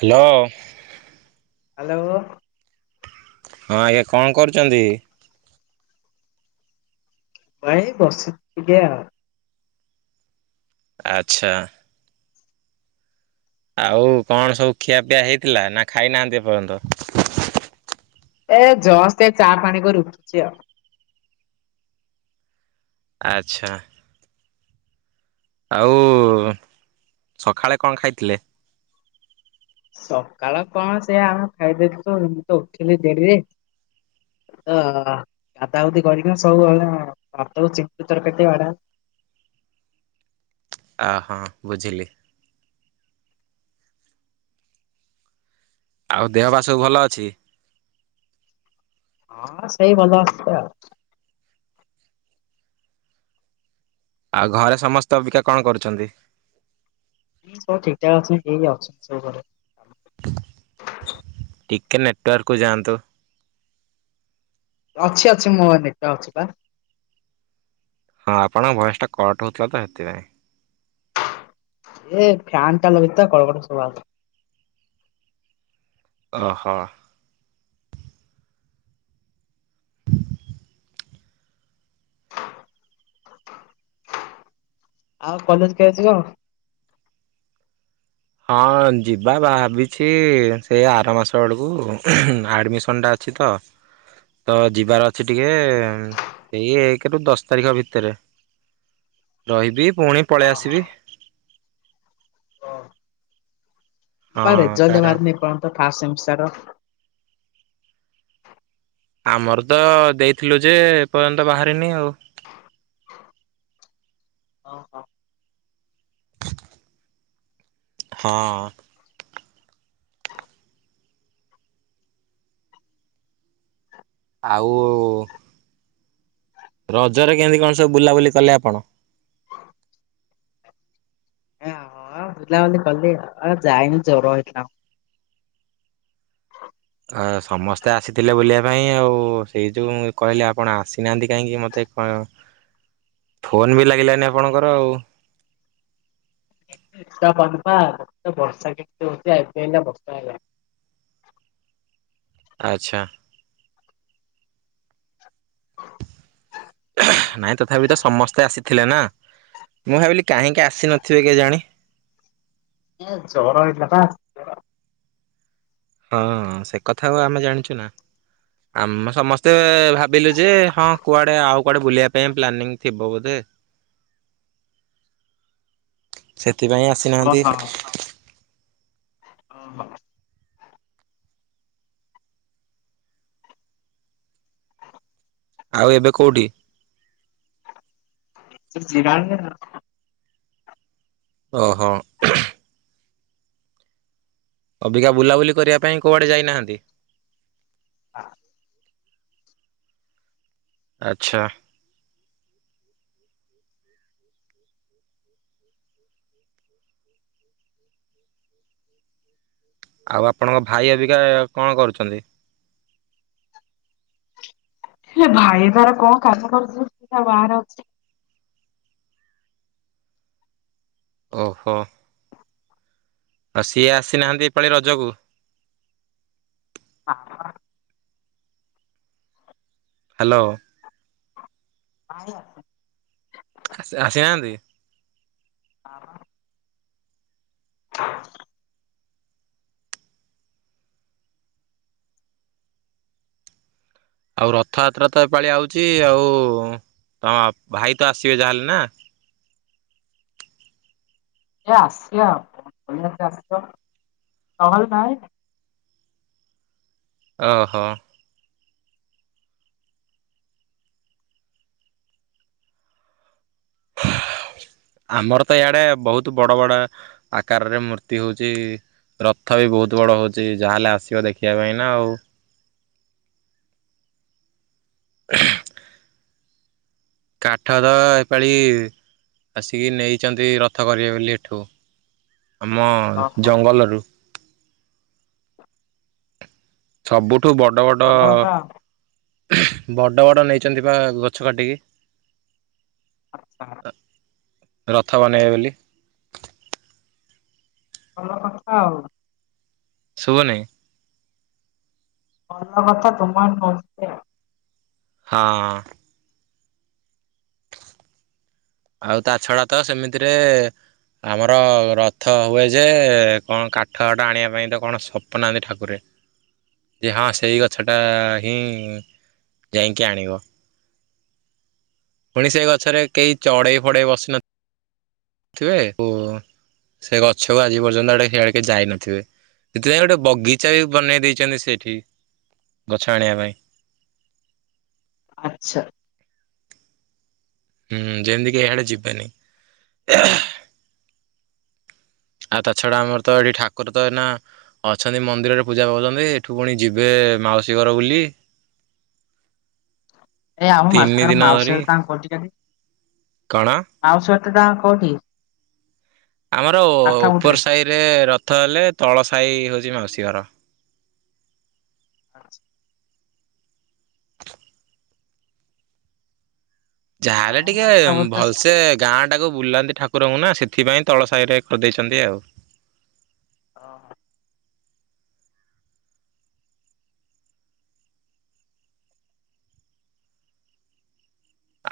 Hello. Hello. ହଁ ଆଜ୍ଞା କଣ କରୁଛନ୍ତି। ଭାଇ ବସି ଟିକେ ଆଉ। ଆଚ୍ଛା। ଆଉ କଣ ସବୁ ଖିଆ ପିଆ ହେଇଥିଲା ନା ଖାଇନାହାନ୍ତି ଏପର୍ଯ୍ୟନ୍ତ। ଏ ଜସ୍ଟ୍ ଏ ଚା ପାଣି କରି ଉଠୁଚି ଆଉ। ଆଚ୍ଛା। ଆଉ ସକାଳେ କଣ ଖାଇଥିଲେ। ସକାଳ କଣ ସେଆ ଆମେ ଖାଇଦେଇଛୁ ତ ମୁଁ ତ ଉଠିଲି ଦେଡିରେ ତ ଗାଧାଗୁଧି କରିକିନା ସବୁଳେ ହାତକୁ ଚିକୁ ତରକାରୀ ଟିକେ। ଅ ହଁ ବୁଝିଲି। ଆଉ ଦେହ ବା ସବୁ ଭଲ ଅଛି? ହଁ ସେଇ ଭଲ ଅଛି ଆଉ। ଆଉ ଘରେ ସମସ୍ତେ ଅବିକା କଣ କରୁଛନ୍ତି? ହିଁ ସବୁ ଠିକଠାକ ଅଛି ଏଇ ଅଛନ୍ତି ସବୁ ଘରେ। ଟିକେ ନେଟୱାର୍କକୁ ଯାଆନ୍ତୁ। ଅଛି ଅଛି ମୋ ନେଟୱାର୍କ ଅଛି ପା। ହଁ ଆପଣଙ୍କ ଭଏସ ଟା କଟ ହଉଥିଲା ତ ହେଥିପାଇଁ। ଏଇ ଫ୍ୟାନ୍ ଟା ଲଗେଇଚ ତ କଡ କଡ ଶୁଭାହଉଚି। ଓହୋ। ଆଉ କଲେଜ କେବେ ଯିବ? ହଁ ଯିବା ଭାବିଛି ସେ ଆର ମାସ ବେଳକୁ ଆଡ଼ମିସନ ଟା ଅଛି ତ ତ ଯିବାର ଅଛି ଟିକେ ସେଇ ଏକ ରୁ ଦଶ ତାରିଖ ଭିତରେ ରହିବି। ପୁଣି ପଳେଇ ଆସିବି। ବା ହଁ ରେଜଲ୍ଟ କାରଣ ବାହାରିନି ଏପର୍ଯ୍ୟନ୍ତ। First semester. ଆମର ତ ଦେଇଥିଲୁ ଯେ ଏ ପର୍ଯ୍ୟନ୍ତ ବାହାରିନି ଆଉ। ଅ ହୋ। ହଁ। ଆଉ। ରଜରେ କେମିତି କଣ ସବୁ ବୁଲାବୁଲି କଲେ ଆପଣ? ଆ ବୁଲା ବୁଲି କଲି ଆଉ ଯାଇନି ଜର ହେଇଥିଲା ମ। ଆ ସମସ୍ତେ ଆସିଥିଲେ ବୁଲିବା ପାଇଁ ଆଉ ସେଇ ଯୋଉ କହିଲେ ଆପଣ ଆସିନାହାନ୍ତି କାହିଁକି ମତେ କ ଫୋନ ବି ଲାଗିଲାନି ଆପଣଙ୍କର ଆଉ। [unintelligible] ବର୍ଷା କେମତି ହଉଛି ଏବେ ବର୍ଷା ହେଲାଣି। ଆଛା। ନାଇଁ ତଥାପି ତ ସମସ୍ତେ ଆସିଥିଲେ ନା ମୁଁ ଭାବିଲି କାହିଁକି ଆସି ନଥିବେ କେଜାଣି। ଜର ଏଇଥିଲା ପା ଆସଥିବ। ହଁ ସେ କଥା ଆମେ ଜାଣିଛୁ ନା ଆମେ ସମସ୍ତେ ଭାବିଲୁ ଯେ ହଁ କୁଆଡେ ଆଉ କୁଆଡେ ବୁଲିବା ପାଇଁ ପ୍ଲାନିଂ ଥିବ ବୋଧେ ସେ ସେଥିପାଇଁ ଆସିନାହାନ୍ତି। ଓହୋ ଅ ହଁ। ଆଉ ଏବେ କୋଉଠି। ସାର ଜିରାଙ୍ଗ ଯାଇନ। ଓହୋ। ଅବିକା ବୁଲାବୁଲି କରିବା ପାଇଁ କୁଆଡେ ଯାଇନାହାନ୍ତି। ହଁ। ଆଛା। ଆଉ ଆପଣଙ୍କ ଭାଇ ଏବିକା କଣ କରୁଛନ୍ତି? ହେ ଭାଇ ତାର କଣ କାମ କରୁଛ ବାହାରେ ଅଛି। ଓହୋ। ଆଉ ସିଏ ଆସିନାହାନ୍ତି। ଏ ପାଳି ରଜକୁ? ହଁ। ହ୍ୟାଲୋ। ନାଇଁ ଆସିନି। ସେ ଆସିନାହାନ୍ତି। [inaudible] ଆଉ ରଥଯାତ୍ରା ତ ଏପାଳି ଆଉଛି ଆଉ ତମ ଭାଇ ତ ଆସିବେ ଯାହାହେଲେ ନା? ଏ ଆସି ଆ ଭ ଆସ ନହଲ ନାଇଁ। ଓହୋ। ଆମର ତ ଇଡେ ବହୁତ ବଡ ବଡ ଆକାରରେ ମୂର୍ତ୍ତି ହଉଛି ରଥ ବି ବହୁତ ବଡ ହଉଛି ଯାହାେଲେ ଆସିବ ଦେଖିବା ପାଇଁ ନା ଆଉ। କାଠ ତ ଏପାଳି ଆସିକି ନେଇଛନ୍ତି ରଥ କରିବେ ବୋଲି ଏଠୁ। ଆମ ଓହୋ ଜଙ୍ଗଲରୁ। ସବବୁ। ୁ ବଡ ବଡ ଭଲ କଥା ଆଉ। ବଡ ବଡ ନେଇଛନ୍ତି ବା ଗଛ କାଟିକି। ଆଚଛା। ରଥ ବନେଇବେ ବୋଲି। ଭଲ କଥା ଆଉ। ଶୁଭନହିଁ। ମନକଥା ତୁମାର ନ ଉନି ଆଉ। ହଁ। ଆଉ ତା ଛଡା ତ ସେମିତିରେ ଆମର ରଥ ହୁଏ ଯେ କଣ କାଠ ହଠ ଆଣିବା ପାଇଁ ତ କଣ ସ୍ୱପ୍ନାହାନ୍ତି ଠାକୁରେ ଯେ ହଁ ସେଇ ଗଛଟା ହିଁ ଯାଇକି ଆଣିବ ପୁଣି ସେ ଗଛରେ କେହି ଚଢ଼େଇ ଫଡେଇ ବସିନଥିଲନ୍ତି। ଥିବେ ଓ ସେ ଗଛକୁ ଆଜି ପର୍ଯ୍ୟନ୍ତ ଆଡେ ସେଆଡିକ ଯାଇନଥିବେ ସେଥିପାଇଁ ଗୋଟେ ବଗିଚା ବି ବନେଇ ଦେଇଛନ୍ତି ସେଠି ଗଛ ଆଣିବା ପାଇଁ। ଆଚ୍ଛା। ହୁଁ ଯେମିତିକ ହେଡ ଯିବନି। ଆଉ ତା ଛଡା ଆମର ତ ଏଠି ଠାକୁର ତ ଏନା ଅଛନ୍ତି ମନ୍ଦିରରେ ପୂଜା ପାଉଛନ୍ତି ଏଠୁ ପୁଣି ଯିବେ ମାଉସୀ ଘର ବୁଲି। ଏଇ ଆଉ ମାରଥାର ମାଉସୋଗର ତାକ ପେଟି କ ରେ। କଣା? ଟା କଠି। ଆମର ଉପର ସାହି ରେ ର ରଥ ହେଲେ ତଳ ସାହି ହଉଛି ମାଉସୀ ଘର। ଆଚଛ। ଯାହାହ ହେେଲେ ଆମ ଟିକେ ମାଥା ବଥା ଭଲସେ ଗାଁ। ଟାକୁ ବୁଲାନ୍ତି ଠାକୁରଙ୍କୁ ନା ସେଥିପାଇଁ ତଳ ସାହି ରେ କରିଦେଇଛନ୍ତି ଆଉ। ହଁ ହ।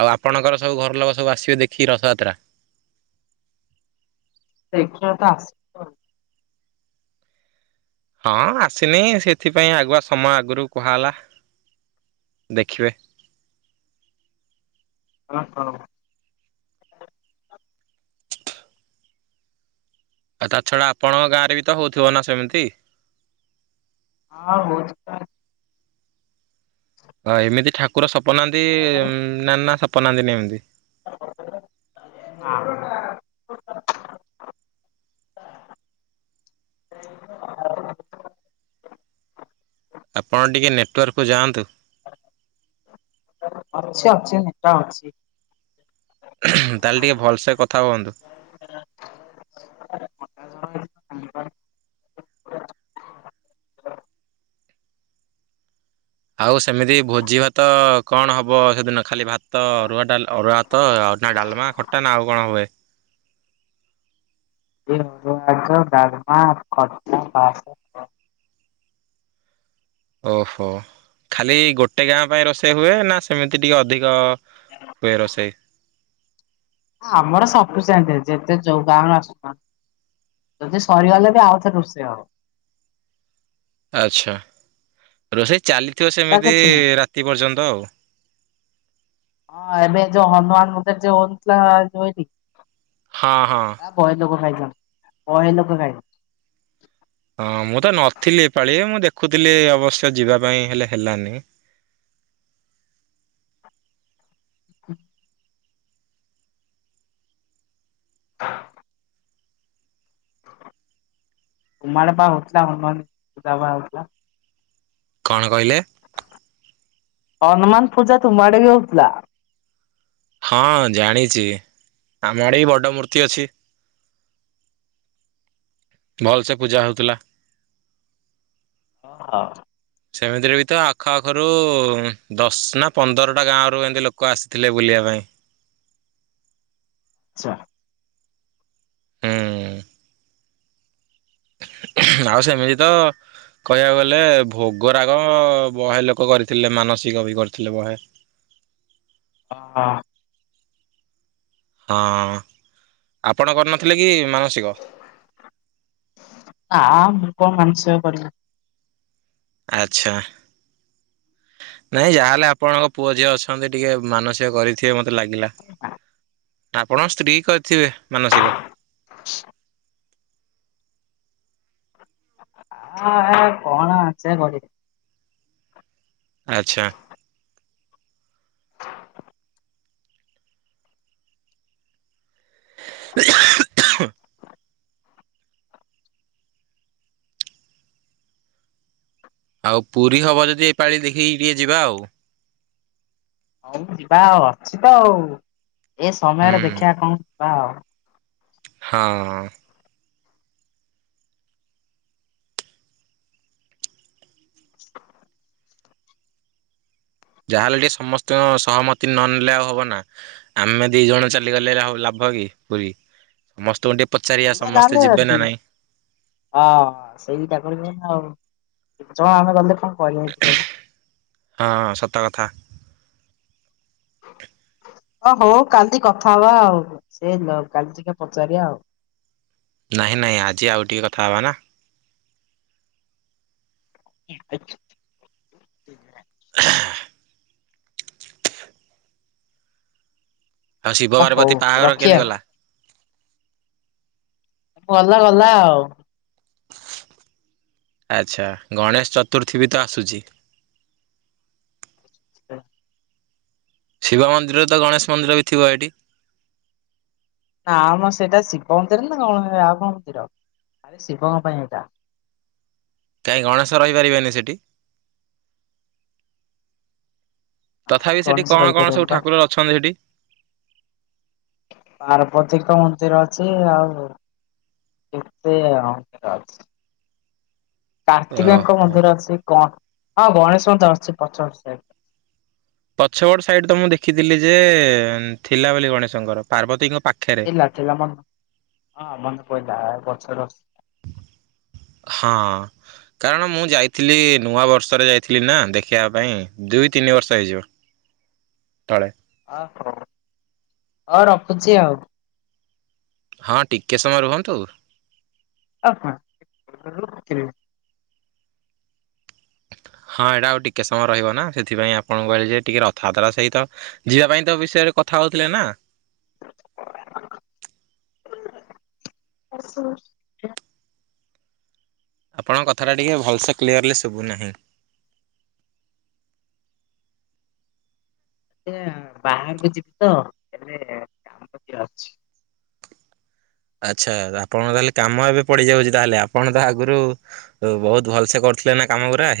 ଆଉ ଆପଣଙ୍କର ସବୁ ଘର ଲୋକ ସବୁ ଆସିବେ ଦେଖିକି ରଥଯାତ୍ରା। ଦେ [inaudible] ହଁ ଆସିନି ସେଥିପାଇଁ ଆଗୁଆ ସମୟ ଆଗରୁ କୁହା ହେଲା ଦେଖିବେ। ହ ହ। ଆଉ ତା ଛଡା ଆପଣଙ୍କ ଗାଁରେ ବି ତ ହଉଥିବ ନା ସେମିତି। ହଁ ହଉଛି ତ। ହଁ ଏମିତି ଠାକୁର ସବ ବନାନ୍ତି ନା ନ ଅପନାହାନ୍ତିନ ଏମିତି ଆଁ [inaudible] ଆପଣ ଟିକେ ନେଟୱାର୍କକୁୁ ଯାଆନ୍ତୁ। ଅଛି ଅଛି ନେଟା ଅଛି। ତାହେଲେ ଟିକେ ଭଲସ କଥା ହୁଅନ୍ତୁ। [inaudible] ଆଉ ସେମିତି ଭୋଜି ଭାତ କଣ ହବ ସେଦିନ ଖାଲି ଭାତ ତ ଅରୁଆ ଡା ଅରୁଆ ତ ଆଉ ନା ଡାଲମା ଖଟା ନା ଆଉ କଣ ହୁଏ ମା ଖ ଓହୋ ଖାଲି ଗୋଟେ ଗାଁ ପାଇଁ ରୋଷେଇ ହୁଏ ନା ସେମିତି ଟିକେ ଅଧିକ ହୁଏ ରୋଷେଇ ଆମର ସବଠୁ ସେମତି ଯେତେ ଯୋଉ ଗାଁ ର ଆସୁ ଯଦି ସରିଗଲେ ବି ଆଉଥରେ ରୋଷେଇ ହବ ଆଚଛା ରୋଷେଇ ଚାଲି ଟା କିଛି ନାହି ହଁ ଏବେ ଯୋଉ ହନୁମାନ ମନ୍ଦିର ଯୋଉ ଯନି ହଁ ହଁ। ଆ ବହି ସବୁ ଖାଇଛ ଓ ହେନ ଖାାଇ ହଁ ମୁଁ ତ ନଥିଲି ଏପାଳି ମୁଁ ଦେଖୁଥିଲି ଅବଶ୍ୟ ଯିବା ପାଇଁ ହେଲେ ହେଲାନି ହ ଉମାଡପା ଓଟଥିଲା ହ ସୁା ବାଟଲା କଣ କହିଲେ ହନୁମାନ ପୂଜା ତୁମ ଆଡେ ବି ହଉଥିଲା ହଁ ଜାଣିଛି ଆମ ଆଡେ ବି ବଡ ମୂର୍ତ୍ତି ଅଛି ଭଲସେ ପୂଜା ହଉଥିଲା ହଁ ହଁ ସେମିତିରେ ବି ତ ଆଖ ପାଖରୁ ଦଶ ନା ପନ୍ଦରଟା ଗାଁ ରୁ ଏମତି ଲୋକ ଆସିଥିଲେ ବୁଲିବା ପାଇଁ ଆଚଛା ହୁଁ ଆଉ ସେମିତି ତ କହିବାକୁ ଗଲେ ଭୋଗରାଗ ବହେ ଲୋକ କରିଥିଲେ ମାନସିକ ବି କରିଥିଲେ ବହେ ହ ହଁ ଆପଣ କରିନଥିଲେ କି ମାନସିକ? ଆଁ କଣ ମାନସିକ କରିବ ଆଚ୍ଛା ନାଇଁ ଯାହାହଲେ ଆପଣଙ୍କ ପୁଅ ଝିଅ ଅଛନ୍ତି ଟିକେ ମାନସିକ କରିଥିବେ ମତେ ତ ଲାଗିଲା ଆପଣଙ୍କ ସ୍ତ୍ରୀ କହି ଥିବେ ମାନସିକ ଆ କଣ ଅଛରେ ଆଚ୍ଛା ଆଉ ପୁରୀ ହବ ଯଦି ଏ ପାଳି ଦେଖିକି ଟିକେ ଯିବା ଆଉ ହଉ ଯିବା ଆଉ ଅଛି ତ ଆଉ ଏ ସମୟରେ ହୁଁ ଦେଖିବା କଣ ହଁ ହଁ ଯାହାହେଲେ ଟିକେ ସମସ୍ତଙ୍କ ସହମତି ନ ନେଲେ ଆଉ ହବ ନା ଆମେ ଦି ଜଣ ଚାଲିଗଲେ ଲାଭ କି ପୁରୀ ସମସ୍ତଙ୍କୁ ଟିକେ ପଚାରିବା ପ ସମସ୍ତେ ଯିବେ ନା ତାଲେଦି ନାଇଁ। ହଁ ସେଇଟା କରିବେ ଆଉ ଛଣ ଆମେ ଗଲେ କଣ [inaudible] ହଁ ସତ କଥା। ଓ ହଉ କାଲି କଥା ହବା ଆଉ ସେ କାଲି ଟିକେ ପଚାରିବା ଆଉ। ନାଇଁ ନାଇଁ ଆଜି ଆଉ ଟିକେ କଥା ହବା ନା। [inaudible] ଆଉ ଶିବ ଆ ହଉ ପାର୍ବତୀ ବାହାଘର ରଖିବା କେମିତି ଗଲା। ଗଲା ଗଲା ଆଉ। ଆଚ୍ଛା ଗଣେଶ ଚତୁର୍ଥୀ ବି ତ ଆସୁଛି। ହ [inaudible] ଶିବ ମନ୍ଦିରରେ ତ ଗଣେଶ ମନ୍ଦିର ବି ଥିବ ଏଇଠି। ନାଆ ମ ସେଇଟା ଶିବ ମନ୍ଦିର ନା କଣ ରାମ ମନ୍ଦିର ଆରେ ଶିବଙ୍କ ପାଇଁ ଏଇଟା। କାହିଁ ଗଣେଶ ରହିପାରିବେନି ସେଠି। ନା ତଥାପି ସେଠି ଗଣେଶ କଣ କଣ ରହିପାରିବେନି ସବୁ ବା ଠାକୁରର ଅଛନ୍ତି ସେଠି। ପାର୍ବତୀଙ୍କ ମନ୍ଦିର ଅଛି ଆଉ କେତେ ମନ୍ଦିର ଅଛି। କାର୍ତ୍ତିକଙ୍କ ଓହୋ। ମଧ୍ୟରେ ଅଛି କଣ? ହଁ ଗଣେଶ [inaudible] ପଛପଟ ସାଇଡ ତ ମୁଁ ଦେଖିଥିଲି ଯେ ଥିଲା ବୋଲି ଗଣେଶଙ୍କର ପାର୍ବତୀଙ୍କ ପାଖରେ। ଥିଲା ଥିଲା ମନ୍ଦିର ହଁ ମନେ ପଇଲା। ହ [inaudible] ହଁ କାରଣ ମୁଁ ଯାଇଥିଲି ନୂଆ ବର୍ଷରେ ଯାଇଥିଲି ନା ଦେଖିବା ପାଇଁ ଦୁଇ ତିନି ବର୍ଷ ହେଇଯିବ ତଳେ ଓହୋ ହଉ ରଖୁଛି ଆଉ ହଁ ଟିକେ ସମୟ ରୁହନ୍ତୁ। ଅ ହ, ହଁ ଏଇଟା ଆଉ ଟିକେ ସମୟ ରହିବ ନା ସେଥିପାଇଁ ଆପଣଙ୍କୁ କହିଲେ ଯେ ଟିକେ ରଥଯାତ୍ରା ସହିତ ଯିବା ପାଇଁ ତ ବିଷୟରେ କଥା ହଉଥିଲେ ନା। ଆସ [inaudible] ଆପଣଙ୍କ କଥାଟା ଟିକେ ଭଲସେ କ୍ଲିୟରଲି ଶୁଭୁନାହିଁ। ଆ ବାହାରକୁ ଯିବି ତ ହେଲେ କାମଟେ ଅଛି। ଆଚ୍ଛା ଆପଣ ତାହେଲେ କାମ ଏବେ ପଡିଯାଉଛି ତାହେଲେ ଆପଣ ତ ଆଗରୁ ବହୁତ ଭଲ ସେ କରୁଥିଲେ ନା କାମ ଗୁରା ହେ